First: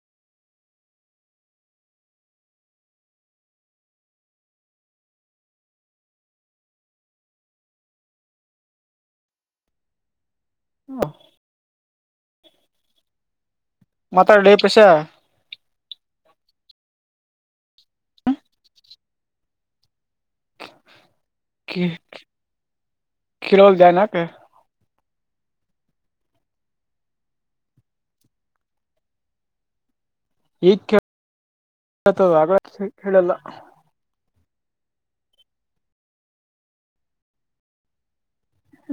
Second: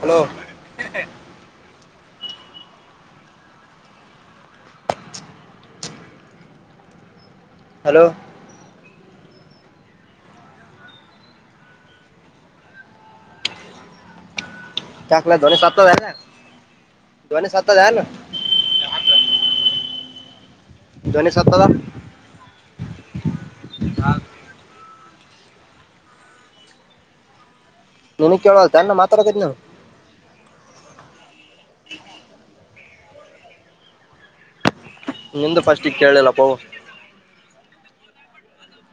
[inaudible] Hello [inaudible] hello ಹ ಮಾತಾಡೆ ಏ ಯಾಕೋಲೆ ದೊರೆ ಸತ್ತೋದ ಏನಲೆ ಧ್ವನಿ ಸತ್ತಾಳ ಏನ ಕೀ ಕೀಳವಾದನ್ಯಕ್ ಧ್ವನಿ ಕೇಳವಾತ ಏನ ನಾ ಮಾತಾಡಕತ್ತಿದೇನ ಈಗ್ ಆ ಕೇಳತದ ಆಗಲ್ಲೇ ಸಾ ಕೇಳಲಿಲ್ಲ ನಿಂದು ಫಸ್ಟು ಕೇಳಿಲ್ಲಪ್ಪವೋ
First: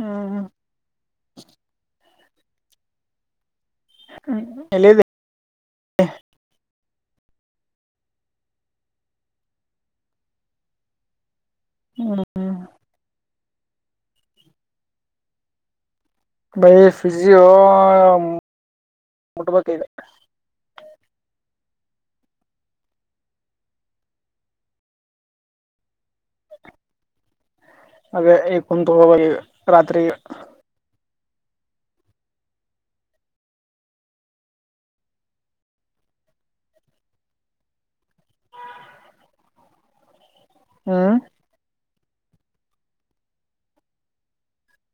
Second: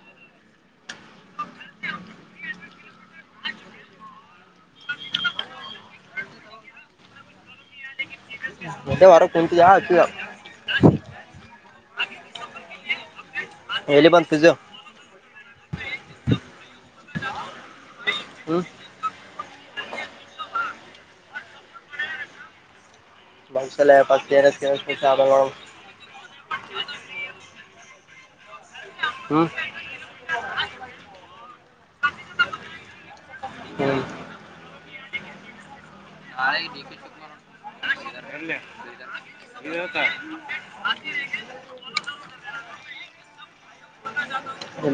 ಹ್ಮ್ ಹ್ಮ ಎಲ್ಲಿ ಅದಿ ಇ ಮತ್ತೆ ಹೊರ ಕುಂತೀಯಾ ಹಚ್ಚಿದೆ ಹ್ಮ ಎಲ್ಲಿ ಬಂತ ಪಿಜೂ ಮಫಿಸಿಯೋ ಹ್ಮ್ ಮುಟ್ಬೇಕೈದ ಮನಸಲ್ಲೇ ಪತ್ತೇನಸ ಸ್ಪಗಳಗಳು [unintelligible] ರತ್ರಿ ಹ್ಮ ಹಾ ಶ ಹ್ಮ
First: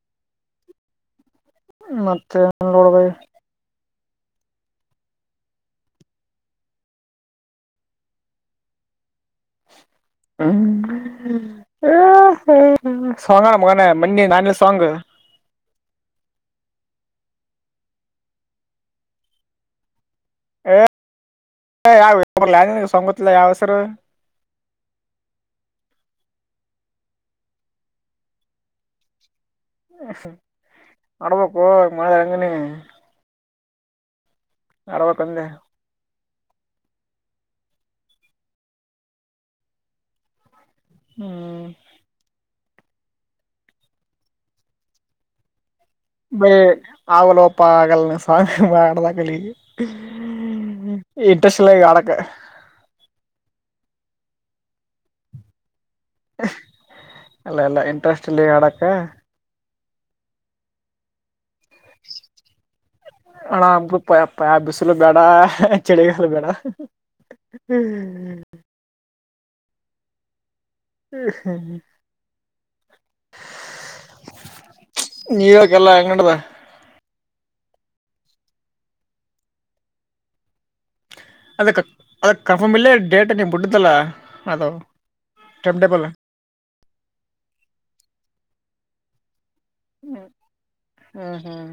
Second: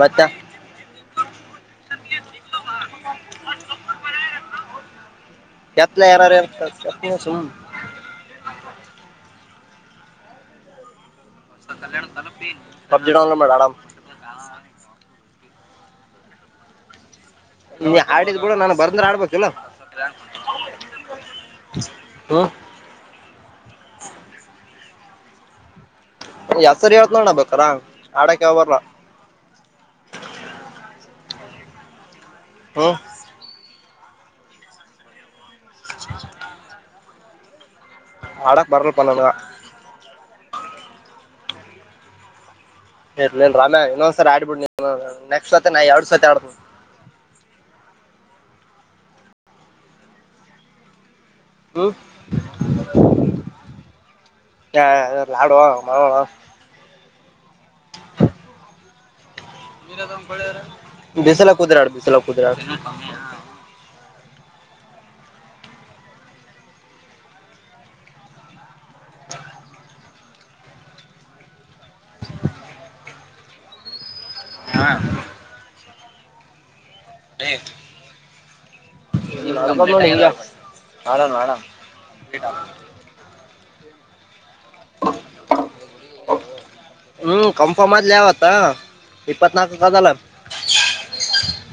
ಮತ್ತ ಮತ್ತೆ ನೋಡ್ಬ ಕೆತ್ಲ ಯಾರಾರ ಯಾರತ ಸ ಹ್ಮ ಪಬ್ಜಿ ಡೌನ್ಲೋಡ್ ಮಾಡಿ ಸಂಗಣ ಮುಗ ಆಡಮ್ ಮ ನಾನಿ ಸಾಂಗ ನೀ ಆಡಿದ್ ಕೂಡ ನಾನು ಬರಂದ್ರೆ ಆಡ್ಬೇಕುಲ್ಲ [unintelligible] ಹ್ಞೂ ಯಾವ ಸಂಗತ್ ಇಲ ಯ ಅವಸರ ಯ ಸರಿ ಹೇಳ್ತ ನೋಣ ಬೇಕ್ರ ಆಡಕ ಹಬರ ಮಡವಾಪ್ಪ ಮಳೆ ಅಂಗನ ಹ್ಞೂ ಅರವತ್ತೊಂದೇ ಹಡಕ್ ಬರಲ್ ಪಣಣ ಹ್ಮ್ ಇರ್ಲೇನ್ ರಾಮೇ ಇನ್ನೊಂದ್ ಸರ್ ಆಡ್ಬಿಡ್ ನೆಕ್ಸ್ಟ್ ನಾ ಎರಡ್ ಸತಿ ಬ ಆಡ್ತೀನಿ ಆಗಲಪ್ಪ ಆಗಲ್ಲ ಹ ಮಾಡ್ದ ಕಲಿ ಇಟ್ಟ ಚಿಲ್ಲ ಹ್ಮ್ ಕಡಕ್ಕೆ ಹಾಡುವಾ ಮಾಡ ಅಲ್ಲ ಎಲ್ಲ ಇಂಟ್ರೆಸ್ಟ್ ಇಲ್ಲಿ ಹಡಕ್ಕ ಬಿಸಲ ಕುುದ್ರಾಡ್ ಬಿಸಲ ಕುುದ್ರಾಡ್ ಪಪ್ಪ ಬಿಸಲು ಬೇಡ ಚಿಳಿಗಾಲ ಬೇಡ [inaudible] ಹ್ಮ ಹ್ಮ್ ಹ್ಮ ನೀರಕಲ್ಲಾ ಅಂಗಡದ [inaudible] ಆಡೋಣ ಅದ ಅದ ಕನ್ಫರ್ಮ್ ಇಲ್ಲೇ ಡೇಟ್ ನೀಡ್ಡ್ದಲ್ಲ ಅದು ಟಂಟಬಲ್ ಹ್ಮ್ ಕಂಫರ್ಮ್ ಆದ್ಲಾವತ್ತಾ ಪತ್ನಾಕ ಕಲ್ಲ ಹ್ಮ್ ಹ್ಮ್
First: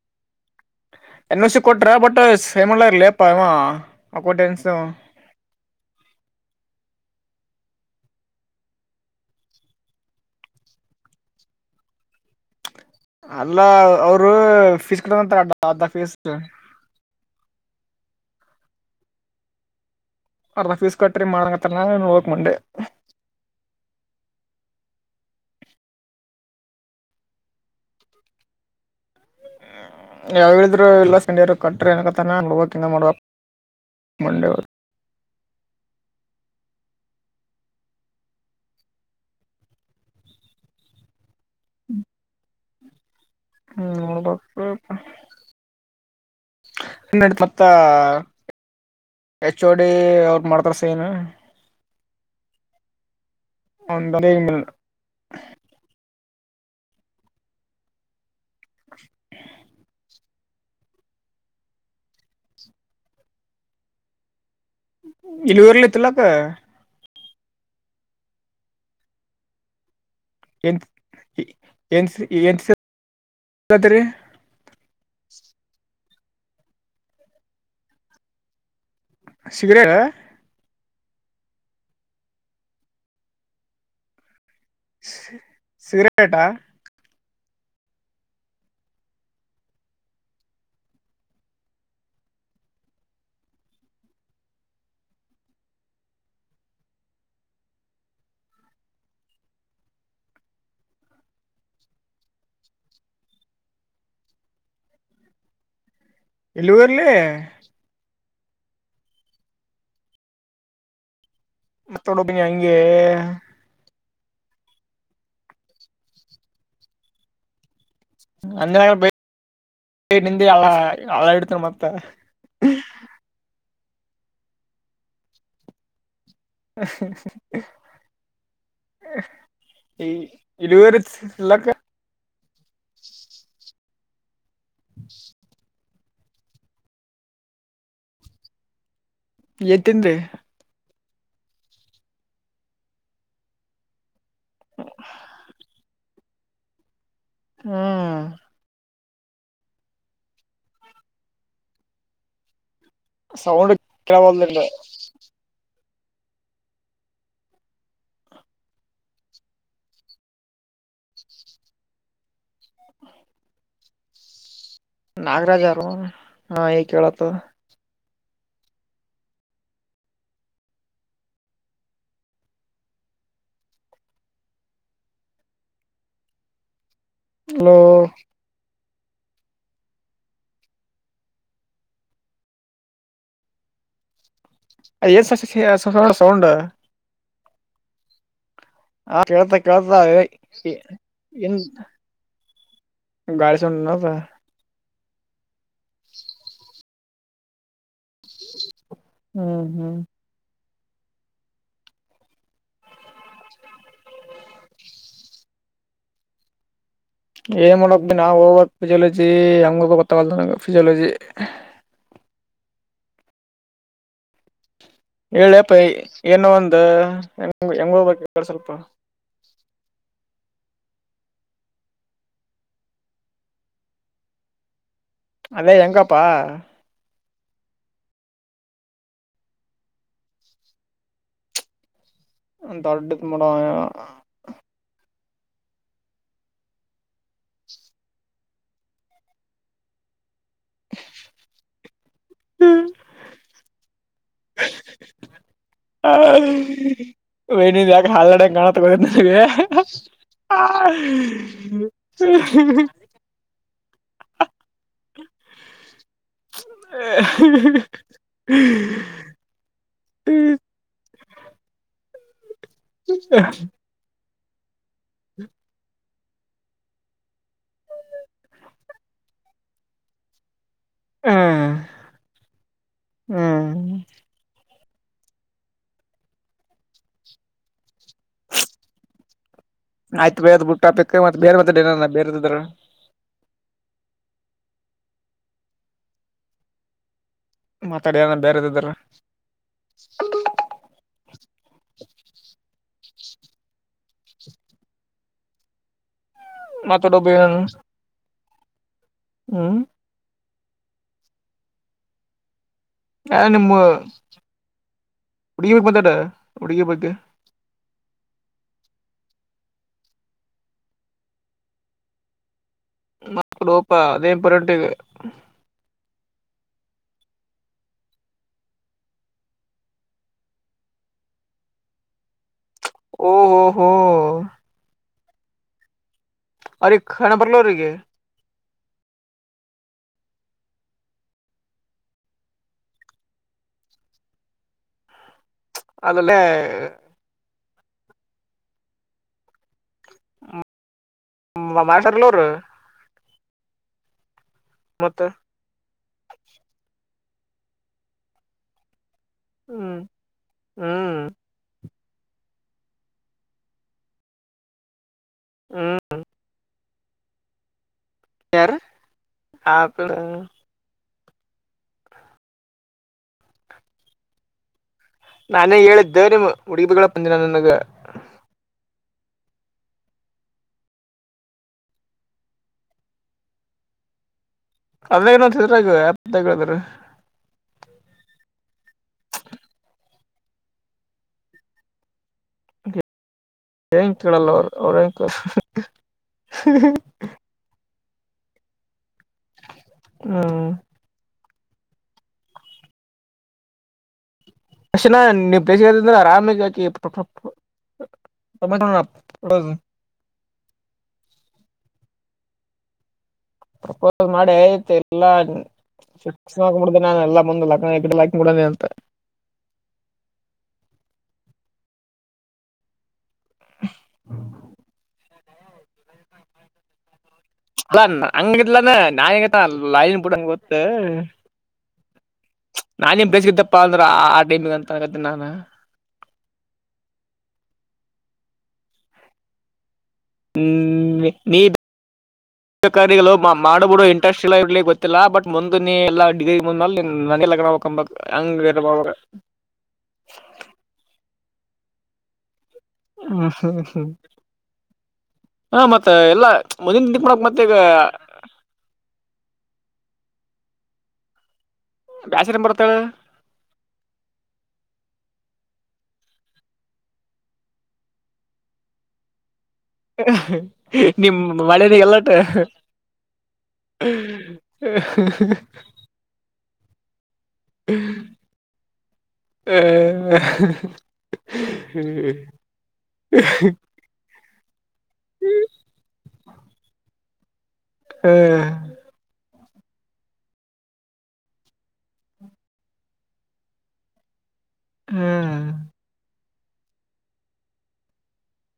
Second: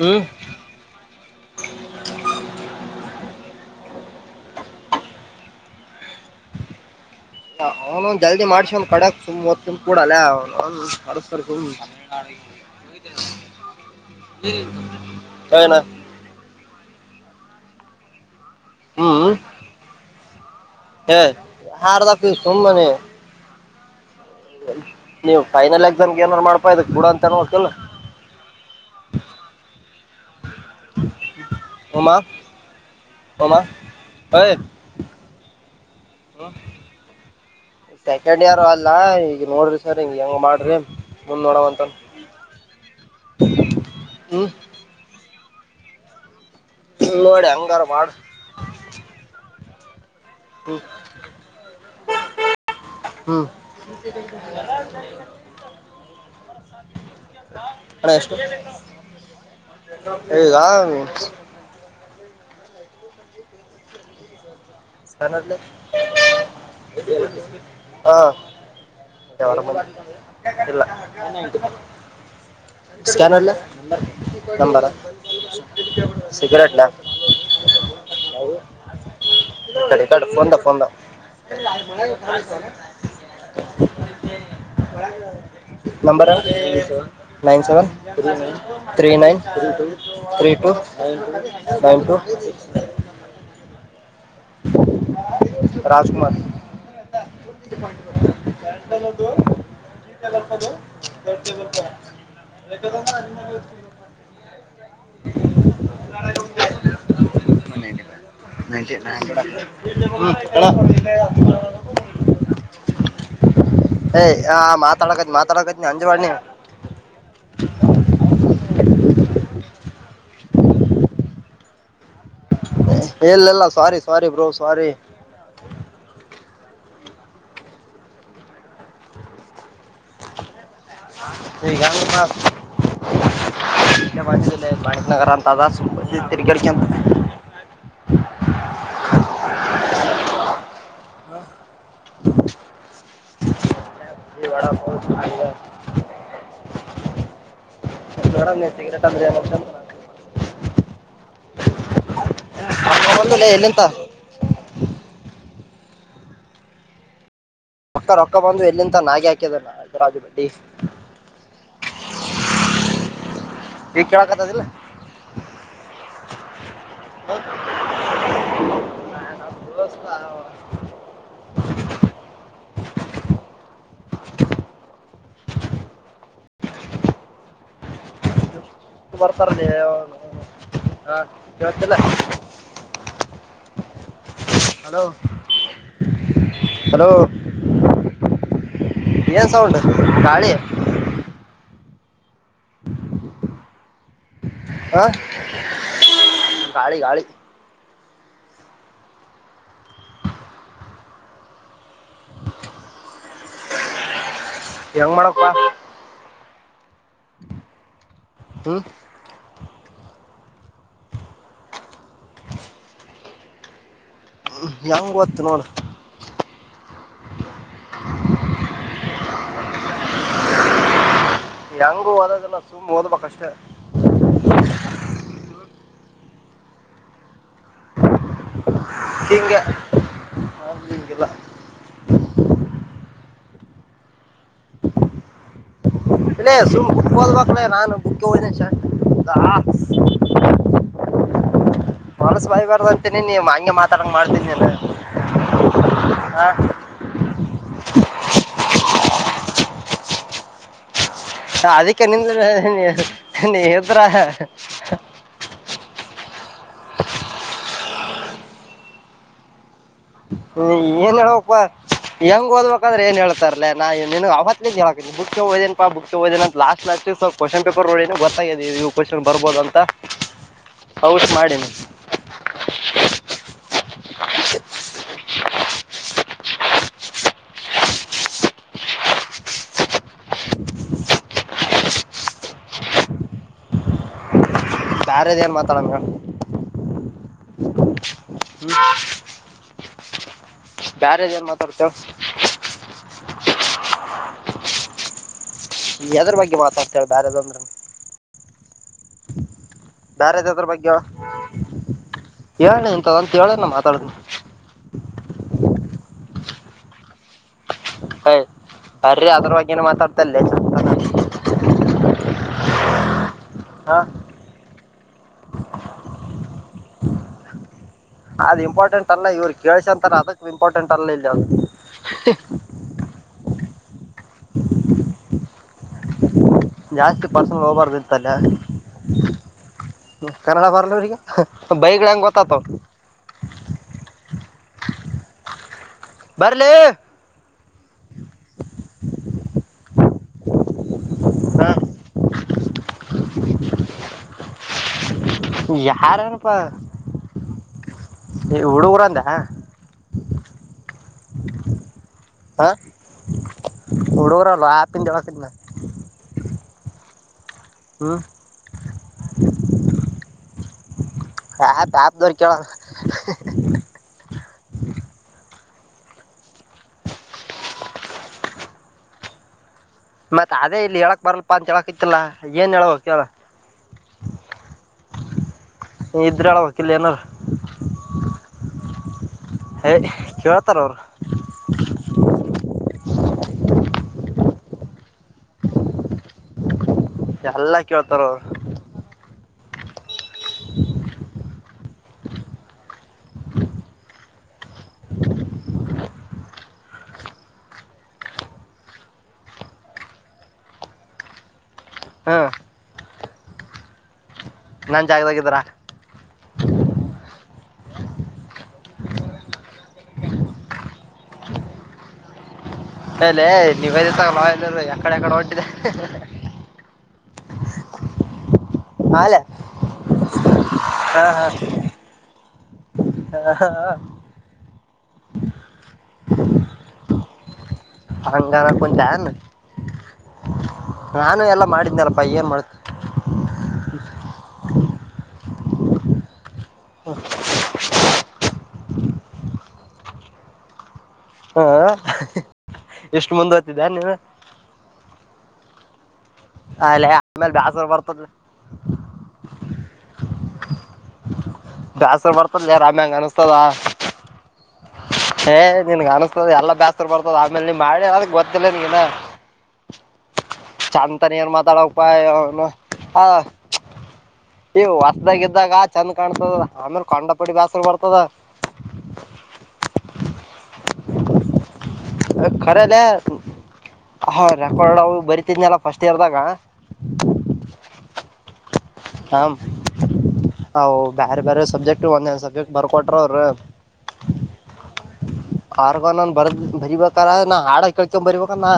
ಹ್ಮ್ ಎನ್ ಸಿ ಕೊಟ್ರ ಬಟ್ ಸೇಮ್ ಲೇ ಪ ಆಕ ಟೆನ್ಶನ್ ಅವನೊಂದ ಜಲ್ದಿ ಮಾಡ್ಸಿ ಒಂದ್ ಕಡಕ್ ಸುಮ್ದ್ ತು ಕೂಡಲ್ಲ ಅವ ಅಲ್ಲ ಅವರು ಫೀಸ್ ಕಟ್ಂತಾರೆ ಅಡ ಏನ ಅಧ ಫೀಸ್ ಹ್ಮ್ ಅರ್ಧ ಫೀಸ್ ಏ ಕಟ್ರಿ ಮಾಡಂಗತ್ರನ ಹಾರ್ದಕ್ ನೋಡಕ್ ಮಂಡೆ ಸುಮ್ಮನೆ ನೀವ್ ಫೈನಲ್ ಎಕ್ಸಾಮ್ಗೆ ಏನಾದಾರರು ಮಾಡ್ಪಾ ಕೂಡ ಅಂತನ್ಕಲ್ಲ ಯಾವ್ ಹೇಳಿದ್ರು ಎಲ್ಲ ಸೆಕೆಂಡ್ರ್ ಕಟ್ಟ್ರೆ ಉಮಾ ಏನಕತಾನ ನೋಡವೋಕಂತ ಮಾಡ್ಬೇಕು ಉಮಾ ಮಂಡೆದು ಹಲೋ ತೆಕೆಡ್ ಯಾರು ಅಲ್ಲಾ ಈಗ ನೋಡ್ರಿ ಸರ್ ಹಂಗ ಹೆಂಗ ಮಾಡ್ರಿ ಮುಂದ್ ನೋಡವಂತನ್ ಹ [unintelligible] ಹ್ಮ್ ಹೌದು ಹೂ. ಹ್ಮ್, [unintelligible] ನೋಡಿ ಮತ್ತ. ಹಂಗಾರ ಮಾಡ್ ಎಚ್ಚೋಡಿ ಅವ್ರ ಮಾಡ್ತಾರ ಹ್ಮ್ ಸೈನು. ಹ್ಮ. ಒಂದ ಅಣ ಎಷ್ಟು. ಹೇಯ್. [inaudible] ಸ್ಕ್ಯಾನರ್ಲೆ ಇಲ್ಲಿ ಊರಲ್ಲಿ ಇತ್ತುಲ್ಲಕ್ಕ. ಹಾ. [inaudible] ಏನ್ ಇಲ್ಲ. ಏನ್ ಏನ್ [inaudible] ಸ್ಕಾನರ್ಲ್ಲ ಸಿಗತ್ರಿ ನಂಬರ. ಸಿಗರೇಟ್ಲ್. ಸಿಗರೇಟ್ ಇಕಡೆ ಇಕಡೆ ಫೋನ್ದ ಫೋನ್ದ. [inaudible] ನಂಬರ ಸಿಗರೇಟಾ ಹೇಳ. Nine seven three nine three two nine to. [inaudible] Rajkumar. Bag ತಗಂದು. [inaudible] [inaudible] ಇಲ್ಲಿ ಊರ್ಲ್ಲಿ. ಹೂಂ ಅಣ. ಮತ್ತೋಡ್ಬ ನೀ ಹಂಗೆ. ಏಯ್ ಆ ಮಾತಾಡಕತಿ ಮಾತಾಡಕತ್ ನೀ ಅಂಜವಾಡ ನೀ. ಹೇ ಹಳ್ಳ ಹಳ್ಳ ಇಡ್ತರಿ ಮತ್ತ. ಇಲ್ಲ ಇಲ್ಲ ಸ್ವಾರಿ ಸ್ವಾರಿ ಬ್ರೋ ಸ್ವಾರಿ. [inaudible] ಇಲ್. [inaudible] ವೈಟ್ನಗರಂತ ಆದಾ ಸುಮ್ ಬಂದಿದ್ವಿ. ತಲೆ ಕೇಡೇಸ್ಕಿಂತಿ. ಎತ್ತಿನ್ಲೇ. ಈ ವಡ ಪಾವ್ ಅಲ್ಲೇ. ಹೂ. ನೋಡಮ್ ಹೇಳ್ ಸಿಗರೇಟ್ ಅಂದ್ರೆ ಎನ್ ಅಂತ. ರೊಕ್ಕ ಬಂದಿಲ್ಲ ಎಲ್ಲಿಂತ ಸೌಂಡ್ ಕೇಳವಲ್ದು ನಿಂದು. ರೊಕ್ಕ ರೊಕ್ಕ ಬಂದು ಎಲ್ಲಿಂತ ನಾಗೆ ಹಾಕಿದ ರಾಜರು ಬಟ್ಟಡಿ. ಈಗ ಕೇಳಕತದಿಲ್ಲ. ನಾಗರಾಜರ ಹಾ ಈ ಕೇಳತ. [inaudible] [inaudible] ಹೋ. ಇಷ್ಟು ಬರ್ತಾರಲ್ಲಿ ಹಾ ಕೇಳತ್ತಿಲ್ಲ. ಹಲೋ ಅದ ಏನ್ ಸೌಂಡ್ ಹಲೋ. ಹಾ ಏನ್ ಕೇಳ್ತಾ ಸೌಂಡ್ ಕೇಳ್ತಾ ಹೇಯ್. ಗಾಳಿ ಗಾಳಿ ಸೋಂಡ್ ಎನ್ ಅದು. ಹಾ ಗಾಳಿ ಗಾಳಿ. ಹ್ಮ್ ಹ್ಮ್. ಯಂಗ ಮಾಡಪ್ಪ. ಏನ್ ಮಾಡಕ್ ಪಾ ನಾವು ಹ್ಮ್ ಫಿಜಿಯಾಲಜಿ ಹಂಗ ಗೊತ್ತಾಗಲ್ಲನಗೆ ಫಿಜಿಯಾಲಜಿ. ಹೆಂಗ್ ಗೊತ್ತು ನೋಡ ಹೇಳ್ಯಪ್ಪ ಏನೋ ಒಂದ ಹೆಂಗ ಹೆಂಗ ಹೋದ್ಬೇಕು ಹೇಳ್ ಸ್ವಲ್ಪ. [inaudible] ಯಂಗೂ ಹಓದದಲ್ಲ ಸುಮ್ಮ್ ಓದ್ಬೇಕಷ್ಟೆ ಅದೇ ಹೆಂಗಪ್ಪಾ ಂಗೆ ಹ ಜಲ್ಲ ಂತೊಡ ಮಡ ಇಲ್ಲ ಸುಮ್ ಬುಕ್ ಹಲ್ಬೇಕಲ ನಾನು ಬುಕ್ಗೆ ಹೋದ ಬಳಸು ಬಾಯಬಾರ್ದ ಅಂತೇನಿ ನೀವು ಹಂಗೆ ಮಾತ್ರ ಚೆನ್ನಗೆ ಮಾಡ್ತೀನಿ ನು ಹ ವನ ಯಕ ಹಾಲಡ ಕಾಣಾತ ಹಾ್ಮ ಅದಕ್ಕೆ ನಿಿಂದ್ರ ನೀಿದ್ರ [inaudible] ಹ [unintelligible] ಹ್ಮ ಏನ್ ಹೇಳ್ಬೇಕಕ್ ಹೆಂಗ್ ಓದಬೇಕಂದ್ರೆ ಏನ್ ಹೇಳ್ತಾರಲ ನಾಿನಗ್ ಅವತ್ತ ಕ್ದೇ ಬುಕ್ ಓದೇ ಅಂತ ಲಾಸ್ಟ್ ಕ್ವಶನ್ ಪೇಪರ್ ನೋ ಗರ್ತ ಇವು್ನ್ ಬರ್ಬೋದು ಂತ ಔಷ ಹ್ಮ್ ಮಾಡಿನಿ [unintelligible] ಆಯ್ತು ಬೇದ್ ಬಿುಟ್ಟ ಮತ್ತೆ ಬೇರೆ ಮತ್ತ ಏನ ಬೇರೆದ್ರ ಯ್ಯಾರದ ಏನ್ ಮಾತಾಡೋಣ ಹೇಳ ಮಾತಾಡ ನ ಬೇರೆ್ದದಾರ ಬಾರದ ಏನ್ ಮಾತಾಡ್ತೇವೆ ಯದರ ಬಗ್ಗೆ ಮಾತಾಡ್ತಾಳ ಮಾತಾಡೋಬ ಬೇಾರೆದಂದ್ರ ಹ್ಮ್ ಯಾರ್ದದ್ರ ಬಗ್ಗೆ ಹೇಳನಂತದಂತ ಯಾ ಹೇಳೇನ ನಿಮ್ಮ ಮಾತಾಡತನಿ ಉಡುಗಿಯ ಬಗ್ಗೆ ಹಯ್ ಬರ್ರಿ ಅದ್ರ ಬಗೇ ನೆ ಮತ್ತಡ್ತಾನೆ ಹಾ ಮಕಡುೋಪಾ ಅದೇ ಇಂಪೋರ್ಟೇಂಟ್ ಅದು್ ಇಂಪಾರ್ಟೆಂಟ್ ಅಲ್ಲ ಇವ್ರರು ಕೇಳ್ಸಂತಾರ ಅದಕ್ ಇಂಪಾರ್ಟೆಂಟ್ ಅಲ್ಲ ಇಲ್ಲಿ ಅದು ಓಹೋ ಹೋ ಅವ್ರಿಗೆ ಜಾಸ್ತಿ ಹಣ ಬರ್ಲ ಪಸಂಗ ಅವ್ರಿಗೆ ಹೋಗಬಾರ್ದು ಇತ್ತಲ್ಲ ಕನ್ನಡ ಬಾರಲ್ಲ ನಿನ್ನ್ಗೆ ಬೈಕ್ಡ ಗೊತ್ತಾತ [unintelligible] ಅಲ್ಲ ಬರ್ಲಿ ಹಾ ಮಸರ್ಲೂರು ಮತ್ತೆ ಯಾರೇಏನಪ್ಪಾ ಹುಡುಗರ ಅಂದ ಹಾಂ ಹ್ಮ್ ಹ್ಮ್ ಹಾ ಹುಡೂರ ಲೋಯಪಂ ಜಳಕ ಮಾ ಹ್ಮ್ ಯಾರ ಆ ಹಾ ಪಾಪ ದಕಳ ನಾನೇ ಹೇಳಿದ್ದೇ ನಿಮ ಹುಡುಗಿ ಬಿಗಳ ಬಂದಿನ ನನ್ಗ ಮತ್ತತ್ ಅದೇ ಇಲ್ಲಿ ಹೇಳಕ್ ಬರಲ್ಪ ಅಂತ ಹೇಳಕ್ ಇತ್ತಲ್ಲ ಏನ್ ಹೇಳಳ್ಬೇಕತಲ್ಲ ಅಲ್ಲ ನತಿದ್ರಗ ಯಪ್ಪದ್ರ ಹೇಳ್ಬೇಕ್ ಇಲ್ಲ ಏನಾರ ಕೇಳ್ಥರಾ ಅವರು ಹೆಂಗ ಕೇಳಲ್ಲ ಅವ್ರ ಅವ್ರ ಹೆಂಗ ಎಲ್ಲ ಕೇಳ್ತಾರ ಅವರು ಹ್ಮ [inaudible] ಅಕ್ಷಣ ನೀ್ ಬೇಸದಂದ್ರೆ ಆರಾಮಗಾಕಿ ಟೊಮಟೋ ರೋು ಹ್ಮ್. ಪ್ರೊಪೋಸ್ ಮಾಡಿ ಆಯ್ತಿ ನನ್ ಇಲ್ಲ ಜಾಗದಾಗಿದ್ರ ಫಿಕ್ಸ್ ಮಾಡಕೊಂಡು ಬಿಡ್ತೀನಿ ನಾನು ಮುಂದ ಲಗ್ನ. ಲಗ್ನ ಆಕಿನ ಗುಡನೆ ಅಂತ. ಅಲಲೇ ನಿವೇದಿತಾ ಗಾ ನಿಯತಾಗಿ ಇರು ಯಕಡೆ ಯಕಡನೆ ಹೋಗತೀಯ ಅಲ್ಲ. ಅಲ್ಲಾ ಅಂಗ ಇದ್ಲೂ ಅಂದ್ರ ಆಲೆ ನಾಯಗತಾನ ನಾಯಿ ಬಿಡಂಗಿಲ್ಲ ಗೊತ್ತು. ಹಾ, [unintelligible] ನಾನ ಎನ್ ಹಾ, ಹಾ, ಬೀಸಿದಪ್ಪ ಹಾ. ಅಂದ್ರ ಆ ಟೈಮಿಗೆ ಅಂತ ಅನಾಕತಿನಿ ನಾನ. ಹಂಗಾನಕ್ಕತಿ ಏನ್ ನಾನು ಎಲ್ಲಾ ಮಾಡಿದ್ದಲ್ಲಪ. ಒಟ್ಟ ಕರೆಗಿಲ್ಲ ಮಾಡು ಬಿಡು ಇಂಟಸ್ಟ್ರ ಇರಲಿ ಬಿಡಲಿ ಗೊತ್ತಿಲ್ಲ ಬಟ್. ಮುಂದ ನೀ ಎಲ್ಲಾ ಡಿಗ್ರಿ ಮುಗದ ಮೇಲ ನೀ ನನ್ನೇ ಲಗ್ನ ಹಾಗಬೇಕು ಹಂಗ. ಡು ಮಾಡ ಹ್ಮ್ ಹ್ಮ್ ಇಷ್ಟು ಹ್ಮ್ ಮುಂದುಹೋಗತಿ ನೀ. ಹ್ಮ್ ಹಾ ಮತ್ತ ಎಲ್ಲಾ ಮದುವೆನಾ ಹಿಂದಕ್ಕ ಮಾಡಬೇಕು ಮತ್ತೆ ಈಗ. ಬ್ಯಾಸರ ಬರ್ತದ ಬ್ಯಾಸರ ಬರ್ತದ ಲೆ ರಾಮ್ಯಾ ಅಂಗ ಅನಿಸ್ತದ. ಏ ನಿನಗ ಅನಸ್ತದ ಎಲ್ಲಾ ಬ್ಯಸ್ರ್ ಬರ್ತದ ಆಮೇಲೆ ನೀ ಮಾಡಿಲ್ಲ ಅದಕ್ಕ ಗೊತ್ತಿಲ್ಲ ನಿನ. [unintelligible] ತಾನ ಏನ್ ಮಾತಾಡಬೇಕು ಮಳೆನ ಪ ಇ ಎಲ್ಲಟ ನೌನ. ಇ ಹೊಸದಾಗ ಇದಾಗ ಚೆಂದ ಕಾಣ್ಸದ ಆಮೇಲ ಕಂಡ ಪಟ್ಟಿ. ಕಂಡ ಪಟ್ಟಿ ಬ್ಯಾಸರ ಬರ್ತದ. ಖರೇಲೆ [unintelligible] ರೆಕಾರ್ಡ್ ಅವು ಇವು ಬರಿತಿದೇ ಅಲ್ಲ ಫಸ್ಟ್ ಇಯರ್ದಾಗ. ಹ್ಮ್. [inaudible] ಅವು ಬೇರೆ ಬೇರೆ ಸಬ್ಜೆಕ್ಟ್ ಒಂದೊಂದೆ ಸಬ್ಜೆಕ್ಟ್ ಬರದು ಕೊಟ್ಟರ ಅವರು. ಹ್ಮ್ಮ. ಆರ್ಗನ ಒಂದು ಬರದ ಬರಿಬೇಕಾರ ನಾ ಹಾಡ ಕೇಳಕೊಂಡು ಬರಿಬೇಕ ನಾ.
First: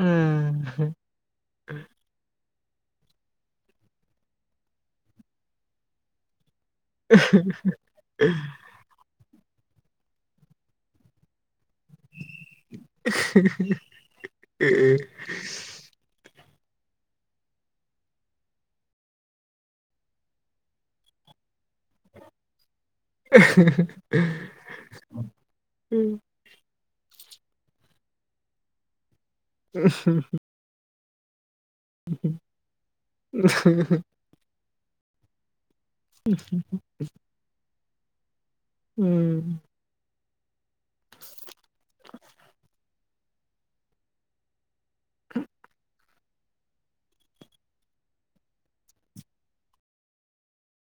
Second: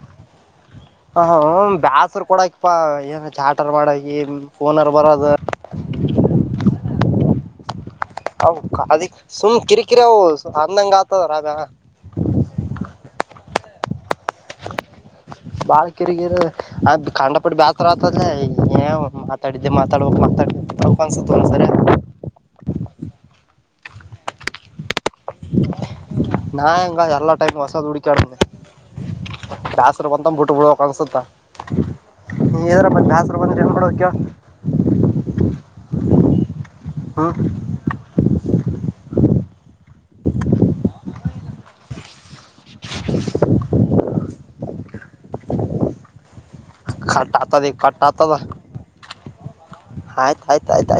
ಹ್ಮ್. ಹ್ಮ್ಮ್ ಹ ಬ್ಯಾಸರ್ ಕೊಡ. ಪ್ಪ ಏನ ಚಾಟರ್ ಮಾಡಕಿ ಫೋನರ ಬರೋದು. [unintelligible] ಅವು ಕಾಲ್ಡಿಕಿ ಅವು ಸುಮ್ ಕಿರಿಕಿರಿ ಅವು ಅಂದಂಗ ಆಗತದ ಏನು ಯಾವ್. [unintelligible] ಬಾಳ ಕಿರಿಕಿರಿ. ಅದ್ ಖಂಡ ಪಟ್ಟ ಬ್ಯಾಸರ ಆತದ ಏ ಮಾತಾಡಿದ್ದೆ ಮಾತಾಡ್ಬೇಕ ಮಾತಾಡಬೇಕು ಅನ್ಸುತ್ತ ಒಂದಸ. ಬರೆಕತಿ. [unintelligible] ಹ್ಮ್ ನಾ ಎಂಗಾ ಮಾಡಿದ ಎಲ್ಲ ಟೈಪ್ ಹೊಸದ ಹುಡಿಕಾಡತೀನಿ. ಬ್ಯಾಸರ ಬಂತಂದ್ರ ಬಿಟ್ಟು ಬಿಡಬೇಕು ಅನ್ಸುತ್ತಾ. ಇಂಗ್ ಇದ್ರ ಮತ್ತೆ ಬ್ಯಾಸರ ಬಂದ್ರ ಏನ ಮಾಡಬೇಕು ಹೇಳು. ಹ ಹ್ಮ. ಹ್ಮ್. [inaudible] ಕಟ್ ಆಗ್ತದ ಈಗ ಕಟ್ಟ ಆಗ್ತದ ಆಯ್ತ ಆಯ್ತ ಆಯ್ತಾ.